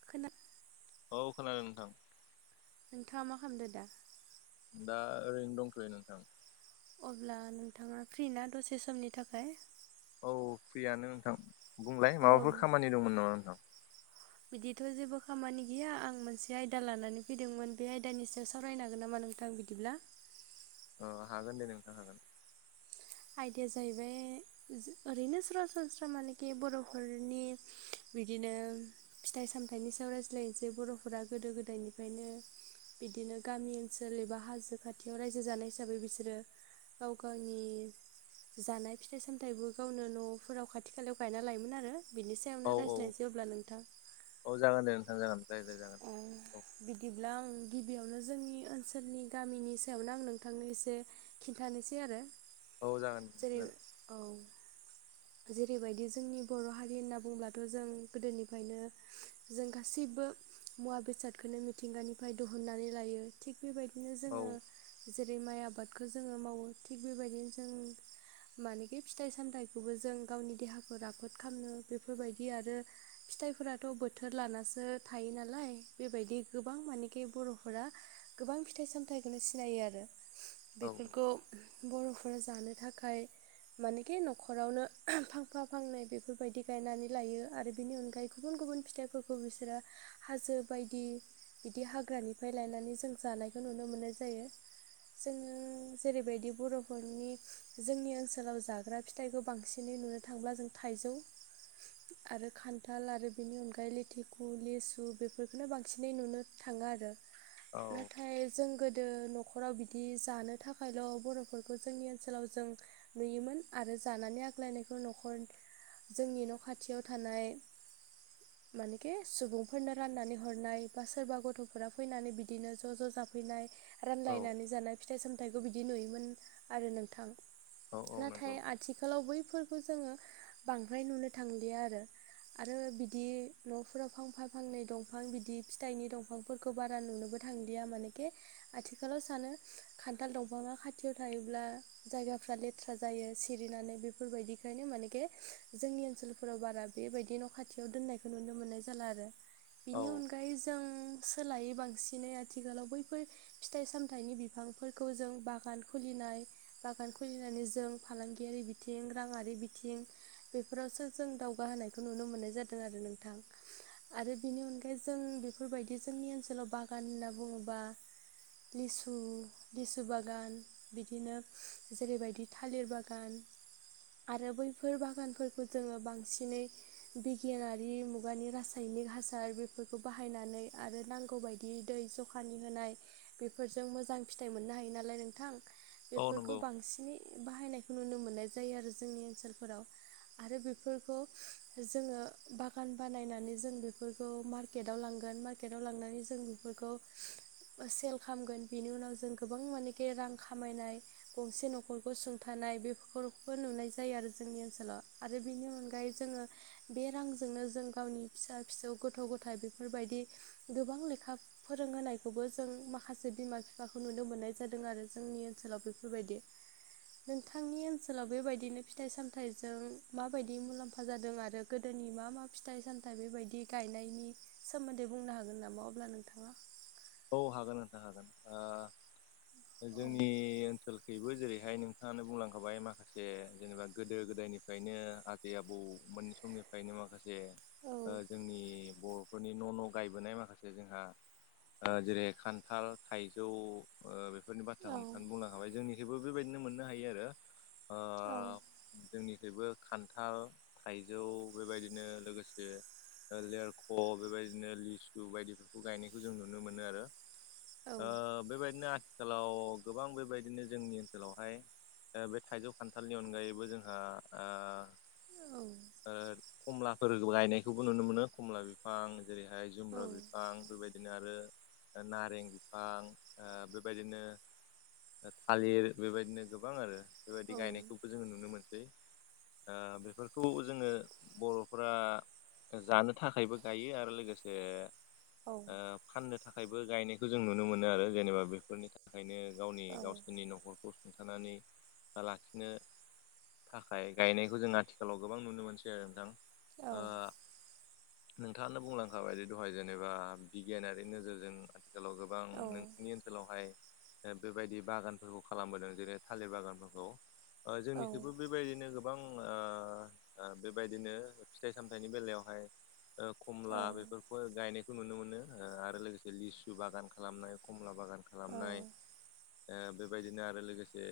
[inaudible] औ खोनादों नोंथां। नोंथाङा मा खालामदो दा? दा ओरैनो दंथयो नोंथां। अब्ला नोंथाङा फ्रि ना दसे समनि थाखाय? औ औ फ्रियानो नोंथां बुंलाय अ माबाफोर खामानि दंमोन नामा नोंथां? बिदिथ' जेबो खामानि गैया आं मोनसे आयदा लानानै फैदोंमोन बे आयदानि सायाव सावरायनो हागोन नामा नों थां बिदिब्ला? अ हागोन दे नोंथां हागोन। आयदाया जाहैबाय ओरैनो सरासनस्रा मानेखि बर'फोरनि बिदिनो फिथाइ सामथाइनि सायाव रायज्लायनोसै बर'फोरा गोदो गोदायनिफ्रायनो बिदिनो गामि ओनसोल एबा हाजो खाथियाव रायजो जानाय हिसाबै बिसोरो गाव गायनि जानाय फिथाइ सामथाइबो गावनो न'फोराव खाथि खालायाव गायना लायोमोन आरो। बिनि सायावनो औ औ रायज्लायनोसै अब्ला नोंथां। औ जागोन दे नोंथां जागोन रायज्लाय जागोन ओ औ। बिदिब्ला आं गिबियावनो जोंनि ओनसोलनि गामिनि सायावनो आं नोंथांनो एसे खिन्थानोसै आरो औ जागोन जेरै जागोन औ। जेरैबायदि जोंनि बर' हारि होनना बुङोब्लाथ' जों गोदोनिफ्रायनो जों गासैबो मुवा बेसादखोनो मिथिंगानिफ्राय दहननानै लायो थिग बेबायदिनो औ जोङो जेरै माइ आबादखौ जोङो मावो थिग बेबायदिनो जों मानेखि फिथाइ सामथाइ बेखौबो जों गावनि देहाखौ राफोद खालामनो बेफोरबायदि आरो फिथाइफोराथ' बोथोर लानासो थायो नालाय बेबायदि गोबां मानेखि बर'फोरा गोबां फिथाइ सामथाइखौनो सिनायो आरो। औ बेफोरखौ बर'फोरा जानो थाखाय मानेखि नखरावनो फांफा फांनै बेफोरबायदि गायनानै लायो आरो बेनि अनगायै गुबुन गुबुन फिथाइफोर खौ बिसोरो हाजो बायदि बिदि हाग्रानिफ्राय लायनानै जों जानायखौ नुनो मोननाय जायो। जोङो जेरैबायदि बर'फोरनि जोंनि ओनसोलाव जाग्रा फिथाइखौ बांसिनै नुनो थांब्ला जों थाइजौ आरो खान्थाल आरो बेनि अनगायै लेथिखु लिसु बेफोरखौनो बांसिनै नुनो थाङो आरो औ नाथाय जों गोदो न'खराव बिदि जानो थाखायल' बर'फोरखौ जोंनि ओनसोलाव जों नुयोमोन। आरो जानानै आग्लायनायखौ न'खर जोंनि न' खाथियाव थानाय [inaudible] मानेकि सुबुंफोरनो राननानै हरनाय बा सोरबा गथ'फोरा फैनानै बिदिनो ज' ज' जाफैनाय औ रानलायनानै जानाय फिथाइ सामथाइखौ बिदि नुयोमोन आरो नोंथां। औ औ नंगौ। नाथाय आथिखालाव बैफोरखौ जोङो बांद्राय नुनो थांलिया आरो। आरो बिदि न'फोराव फांफां फांनै दंफां बिदि फिथाइनि दंफां फोरखौ बारा नुनोबो थांदिया मानेखे आथिखालाव सानो खान्थाल दंफाङा खाथियाव थायोब्ला जायगाफ्रा लेथ्रा जायो सिरिनानै बेफोरबायदिखायनो मानेके जोंनि ओनसोलफोराव बारा बेबायदि न' खाथ थियाव दोननायखौ नुनो मोननाय जाला आरो बेनि औ अनगायै जों सोलायो बांसिनै आथिखालाव बैफोर फिथाइ सामथाइनि बिफांफोरखौ जों बागान खुलिनाय बागान खुलिनानै जों फालांगियारि बिथिं राङारि बिथिं बेफोरावसो जों दावगाहोनायखौ नुनो मोननाय जादों आरो नोंथां। आरो बेनि अनगायै जों बेफोरबायदि जोंनि ओनसोलाव बागान होनना बुङोबा लिसु लिसु बागान बिदिनो जेरै बायदि थालिर बागान आरो बैफोर बागानफोरखौ जोङो बांसिनै बिगियानारि मुगानि रासायनिक हासार बेफोरखौ बाहायनानै आरो नांगौ बाय दि दै ज'खानि होनाय बेफोरजों मोजां फिथाइ मोननो हायो नालाय नोंथां। औ एफोरखौ नंगौ बांसिनै बाहायनायखौ नुनो मोननाय जायो आरो जोंनि ओनसोलफोराव। आरो बेफोरखौ जोङो बागान बानायनानै जों बेफोरखौ मा केटाव लांगोन मार्केटआव लांनानै जों बेफोरखौ ओ सेल खामगोन बेनि उनाव जों गोबां मानेखे रां खामायनाय गंसे न' खरखौ सुंथानाय बेफोरखौबो नुनाय जायो आरो जोंनि ओनसोलाव। आरो बिनि अनगायै जोङो बे रांजोंनो जों गावनि फिसा फिसौ गथ' गथाय बेफोरबायदि गोबां लेखा फोरोंहोनायखौबो जों माखासे बिमा बिफाखौ नुनो मोननाय जादों आरो जोंनि ओनसोलाव बेफोरबायदि। नोंथांनि ओनसोलाव बेबायदिनो फिथाइ सामथाइजों माबायदि मुलाम्फा जादों। आरो गोदोनि मा मा फिथाइ सामथाइ बेबायदि गायनायनि सोमोन्दै बुंनो हागोन नामा अब्ला नोंथाङा? औ हागोन नोंथां हागोन। ओ औ जोंनि ओन सोलखैबो जेरैहाय नोंथाङानो बुंलांखाबाय माखासे जेनेबा गोदो गोदायनिफ्रायनो आग जे आबौ मोन समनिफ्रायनो माखासे ओ औ जोंनि बर'फोरनि न' न' गायबोनाय माखासे जोंहा ओ जेरै खान्थाल, थाइजौ ओ बेफोरनि बाथ्राखौ नोंथाङानो बुंलांखाबाय जोंनिखैबो बेबायदिनो मोननो हायो आरो। आ औ जोंनिखैबो खान्थाल, थाइजौ बेबायदिनो लोगोसे ओ लेरख' बेबायदिनो लिसु बायदिफोरखौ गायनायखौ जों नु नो मोनो आरो ओ बेबायदिनो आथ थिखालाव गोबां बेबायदिनो जोंनि ओनसोलावहाय ओ बे थाइजौ खान्थालनि अनगायैबो जोंहा आ औ ओ कमलाफोर गायनायखौबो नुनो मोनो। कमला बिफां जेरैहाय जुम्ब्रा बिफां बेबायदिनो आरो ओ नारें बिफां ओ बेबायदिनो ओ थालिर बेबायदिनो गोबां आरो बेबायदि गायनायखौबो जोङो नुनो मोनसै। ओ बेफोरखौ जोङो बर'फोरा ओ जानो थाखायबो गायो। आरो लोगोसे ओ फाननो थाखायबो गायनायखौ जों नुनो मोनो आरो। जेनेबा बेफोरनि था थाखायनो गावनि गावसोरनि न'खरखौ सुंथानानै बा लाखिनो थाखाय गायनायखौ जों आथिखालाव गोबां नुनो मोनसै आरो नोंथां। औ ओ नोंथाङानो बुंलांखाबायदि दहाय जेनेबा बिगियानारि नोजोरजों आथिखालाव गोब बां नोंसिनि ओनसोलावहाय ओ बेबायदि बागानफोरखौ खालामबोदों। जेरै थालिर बागानफोरखौ ओ जोंनिखैबो बेफ बायदिनो गोबां ओ ओ बेबायदिनो फिथाइ सामथाइनि बेलायावहाय ओ कमला बेफोरखौहाय गायनायखौ नुनो मोनो। आरो लोगोसे लिसु बागान खालामनाय कमला बागान खालामनाय बेबायदिनो आरो लोगोसे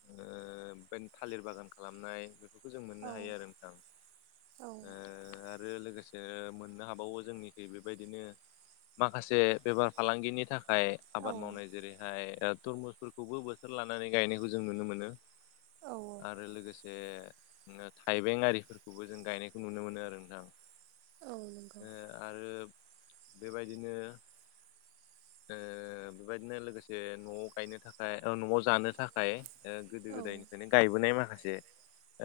ओ बेबायदिनो थालिर बागान खालामनाय बेखौ जों मोननो हायो आरो नोंथां, ओ आरो लोगोसे मोननो हाबावो जोंनिखै बे बायदिनो माखासे बेफार फालांगिनि थाखाय आबाद मावनाय जेरैहाय तरमुसफोरखौबो बोथोर लानानै गायनायखौ जों नुनो मोनो। आरो लोगोसे जे थाइबें आरिफोरखौबो जों गायनायखौ नुनो मोनो आरो नोंथां। आरो बेबायदिनो ओ बेबायदिनो लोगोसे न'आव गायनो थाखाय न'आव जानो थाखाय गोदो गोदायनिफ्रायनो गायबोनाय माखासे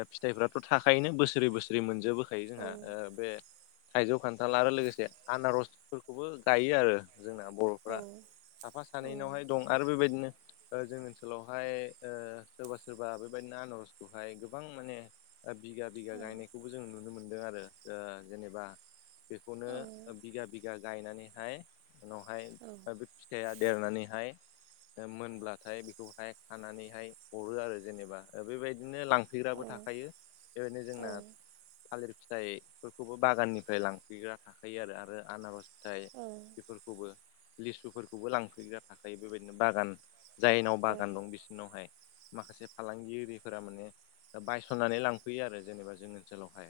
फिथाइफोराथ' थाखायोआनो बोसोरै बोसोरै मोनजोबो। होखायो जोंहा ओ बे थाइजौ खान्थाल आरो लोगोसे आनारसफोरखौबो गायो आरो जोंना बर' फ्रा साफा सानैनावहाय दं आरो बेबायदिनो जोंनि ओनसोलावहाय ओ सोरबा सोरबा बेबायदिनो आनारसखौहाय गोबां माने बिगा बिघा गायनायखौबो जोंङ नुनो मोनदों आरो, ओ जेनेबा बेखौनो बिगा बिगा गायनानैहाय उनावहाय बे फिथाइया देरनानैहाय मोनब्लाथाय बेखौहाय खानानैहाय हरो आरो जेनेबा बेबायदिनो लां होुफैग्राबो थाखायो बेबायनो जोंना थालिर फिथाइफोरखौबो बागाननिफ्राय लांफैग्रा थाखायो आरो आनारस नाथाय बेफोरखौबो लिसुफोरखौबो लांफैग्रा थाखायो बेबायदिनो बागान जायनाव बागान दं बिसोरनावहाय माखासे फालांगि आरफोरा माने बायस'ननानै लांफैयो आरो जेनेबा जोंनि ओनसोलावहाय।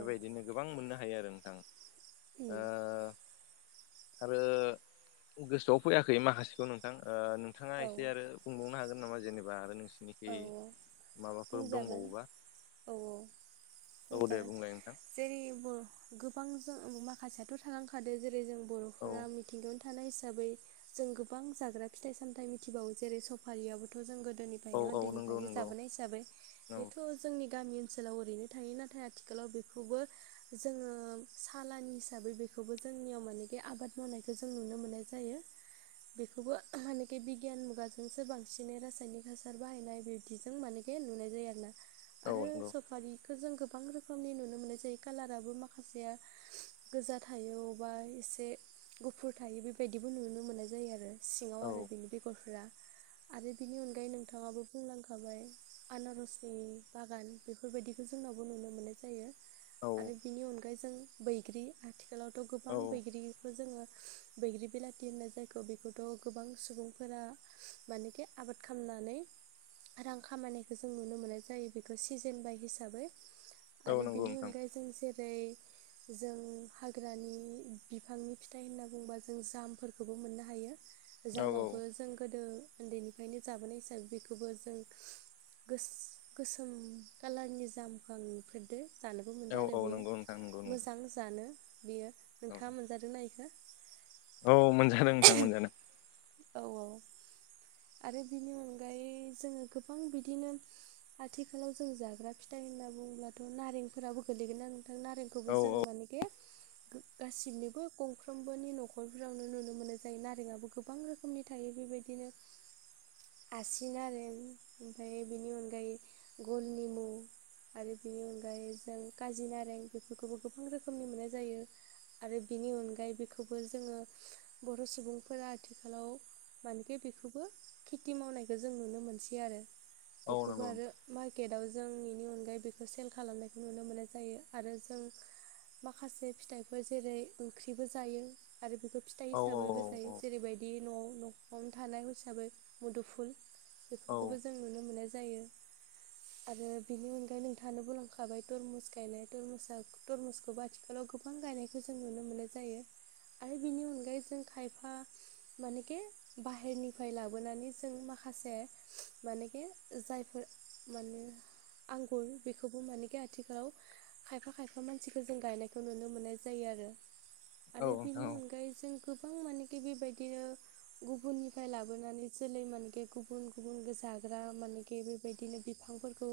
बेबायदिनो गोबां मोननो हायो आरो नोंथां। दा आरो गोसोआव फैयाखै माखासेखौ नोंथां नोंथाङा एसे आरो बुंबावनो हागोन नामा जेनेबा आरो नोंसि खि माबाफोर बुंजागोन दंबावोबा औ दे [unintelligible] बुंलाय नोंथां जेरै बर' गोबां जों माखासेयाथ' थालांखाद जेरै जों औ बर'फोरा मिथिंगोन थानाय हिसाबै जों गोबां जाग्रा फिथाइ सामथाइ मिथिबावो जेरै सफारियाबोथ' जों गोदोनि औ ओनिफ्रायनो औ नंगौ उन्दैनिफ्रायनो नंगौ जाबोनाय हिसाबै औ बेथ' जोंनि गामि ओनसोलाव ओरैनो थायो नाथाय आथिखालाव बेखौबो जोङो सालान हिसाबै बेखौबो जोंनियाव मानेखि आबाद मावनायखौ जों नुनो मोननाय ज जायो बेखौबो मानखि बिगियान मुगाजोंसो बांसिनै रासायनिक हासार बाहायनाय बिबदिजों मानेखे नुनाय जायो आरोना औ आरो नंगौ सफारि जों गोबां रोखोमनि नुनो मोननाय जायो कालाराबो माखासेया गोजा थायो अबबा एसे गुफुर थायो बेबायदिबो नुनो मोननाय जायो आरो। सिङाव औ आरो बिनि बेगरफ आरो बिनि अनगायै नोंथाङाबो बुंलांखाबाय। आनारसनि बागान बेफोरबायदिखौ जोंनावबो नुनो मोननाय जायो। औ आरो बिनि अनगायै जों बैग्रि आथिखालावथ' गोबां औ बैग्रिखौ जोङो बैग्रि बिलाथि होननाय जायग बेखौथ' गोबां सुबुंफोरा मानेखि आबाद खालामनानै रां खामायनायखौ जों नुनो मोननाय जायो बेखौ सिजेन बाय हिसाबै। औ आरो नंगौ बेनि नोंथां अनगायै जों जेरै जों हाग्रानि बिफांनि फिथाइ होनना बुंोबा जों जामफोरखौबो मोननो हायो। औ औ जामावबो जों गोदो उन्दैनिफ्रायनो जाबोनाय हिसाबै बेखौबो जों गोस गोसोम कालारनि जामखांफेरदो जानोबो औ मोनदों आरो औ बेयो नंगौ नोंथां नंगौ नंगौ मोजां जानो बियो नोंथाङा मोनजादोंनाा बेखौ? औ मोनजादों नोंथां मोनजादों। औ औ आरो बिनि अनगायै जोङो गोबां बिदिनो आथिखालाव जों जाग्रा फिथाइ होनना बुंब्लाथ' नारेंफोराबो गोग्लैगोन ना नोंथां नारें बखोबो औ जों माने के गो-गासिनिबो गंफ्रोमबोनि न'खरफोरावनो नुनो मोननाय जायो नारेंआबो गोबां रो खोमनि थायो बेबायदिनो आसि नारें आरो ओमफाय बेनि अनगायै गल निमु आरो बेनि अनगायै जों कारजि नारें बेफोरखौबो गोबां रोखोमनि मोननाय जायो। आरो बिनि अनगायै बेखौबो जोङो बर' सुबुंफोरा आथिखालाव माने के बेखोबो खेथि मावनायखौ जों नुनो मोनसै आरो औ बेखौबो नंगौ आरो नोंथां मार्केटआव जों इनि अनगायै बेखौ सेल खालामनायखौ नुनो मोननाय जायो आरो जों माखासे फिथाइफोर जेरै ओंख्रिबो जायो आरो बेखौ फिथाइ औ हिसाबैबो जायो जेरैबायदि न'आव न'आवनो थानाय हिसाबै मुदुफुल औ बेफोरखौबो जों नुनो मोननाय जायो। आरो बेनि अनगायै नोंथाङानो बुंलांखाबाय टरमुस गायनाय टरमुसआ टरमुसखौबो आथिखालाव गोबां गोबां गायनायखौ जों नुनो मोननाय जायो। आरो बिनि अनगायै जों खायफा मानेके बाहेरनिफ्राय ला बोनानै जों माखासे मानेखि जायफोर माने आंगुर बेखौबो मानेके आथिखालाव खायफा खायफा मानसिखो जों गायनायखो नुनो मोननाय जायो आरो। औ आरो बेनि नोंथां अनगायै जों गोबां मानेके बेबायदिनो गुबुननिफाय लाबोनानै जोलै मानेके गुबुन गुबुन जाग्रा मानेके बेबायदिनो बिफांफोरखौ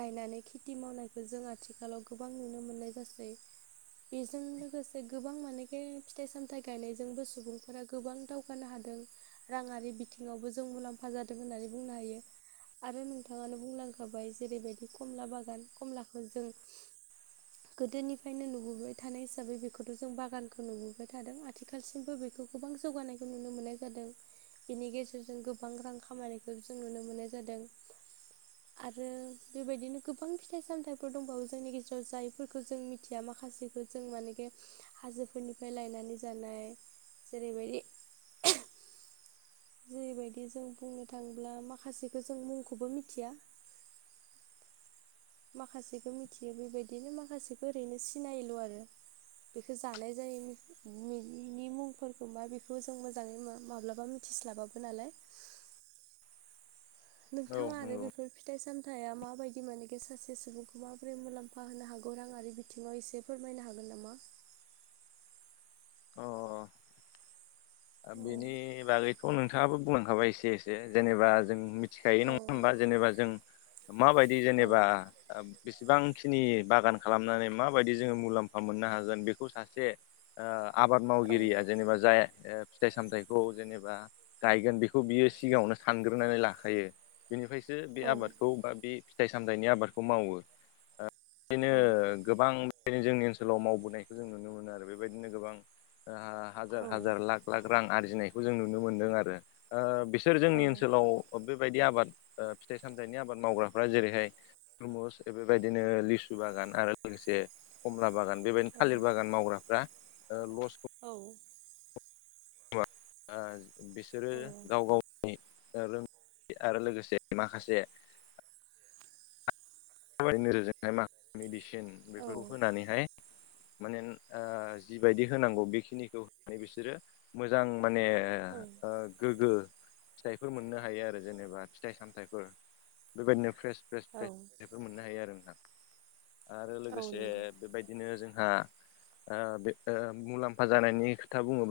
गायनानै खेथि मावनायखो जों आथिखालाव गोबां नुनो मोननाय जासै। बेजों लोगोसे गोबां मानेके फिथाइ सामथाइ गायनायजोंबो सुबुंफोरा गोबां दाव जौगानो हादों राङारि बिथिङावबो जों मुलाम्फा जादों होननानै बुंनो हायो। आरो नोंथाङानो बुंलांखाबाय जेरैबायदि कमला बागान कमलाखो जों [inaudible] गोदोनिफ्रायनो नुबोबाय थानाय हिसाबै बेखौथ' जों बागानखौ नुबोबाय थादों आथिखालसिमबो बे बेखौ गोबां जौगानायखौ नुनो मोननाय जादों बेनि गेजे जों गोबां रां खामायनायखौ जों नुनो मोननाय जादों। आरो बेबायदिनो गोबां फिथाइ सामथाइफोर दंबावो जोंनि गेजेराव जायफोरखो जों मिथिया माखासेखौ जों मानेके हाजोफोरनिफ्राय लायनानै जानाय जेरैबायदि जेरैबायदि जों बुंनो थाङोब्ला माखासेखो जों मुंखौबो मिथिया माखासेखो मिथियो बेबायदिनो माखासेखो ओरैनो सिनायोल' आरो। बेखो जानाय जायो बिनि मुंफोरखौ मा बेखौ जों मोजाङै मा-माब्लाबा मिथिस्लाबाबो औ नोंथां औ आरो नंगौ बेफोर फिथाइ सामथाइआ माबायदि मोनेके सासे सुबुंखौ माबोरै मुलाम्फा होनो हागौ राङारि बिथिङाव एसे फोरमायनो हागोन नामा? अ अ औ बेनि बागैथ' नोंथाङाबो बुंलांखाबाय एसे एसे जेनेबा जों मिथिखायो औ नङा होमबा जेनेबा जों माबायदि औ जेनेबा बेसेबांखिनि बागान खालामनानै माबायदि जोङो मुलाम्फा मोननो हागोन बेखौ सासे ओ आबाद मावगिरिया जेनेबा जाय फिथाइ सामथायाइखौ जेनेबा गायगोन बेखौ बियो सिगाङावनो सानग्रोनानै लाखायो बेनिफ्रायसो बे औ आबादखौ बा बे फिथाइ सामथाइनि आबादखौ मावो। बिदिनो औ गोबां बेनो जोंनि ओनसोलाव मावबोनायखो जों नुनो मोनो आरो बेबायदिनो गोबां हाजार औ हाजार लाक लाख रां आरजिनायखौ जों नुनो मोनदों आरो ओ बिसोर जोंनि औ ओनसोलाव अ बेबायदि आबाद ओ फिथाइ सामथाइनि आबाद मावग्राफ्रा जेरैहाय तमुस बेबायदिनो लिसु बागान आरो लोगोसे खमला बागान बेबायदिनो थालिर बागान मावग्राफ्रा औ ओ बिसोरो गाव गावनि रों आरो लोगोसे माखासे माब नोजोरजोंहाय मा मेडिसिन औ बेफोरखौ होनानैहाय। माने जिबायदि होनांगौ बेखिनिखौ होनानै बिसोरो। मोजां माने ओ गोग्गो फिथाइफोर मोननो हायो आरो जेनेबा फिथाइ सामथायाइफोर बेबायाददिनो फ्रेस फ्रेस औ फ्रेस बेफोर मोननो हायो आरो नोंथां आरो औ लोगोसे नंगौ बेबायदि बिदिनो जोंहा ओ बे मुलाम्फा जानायनि खोथा बुङोब्ला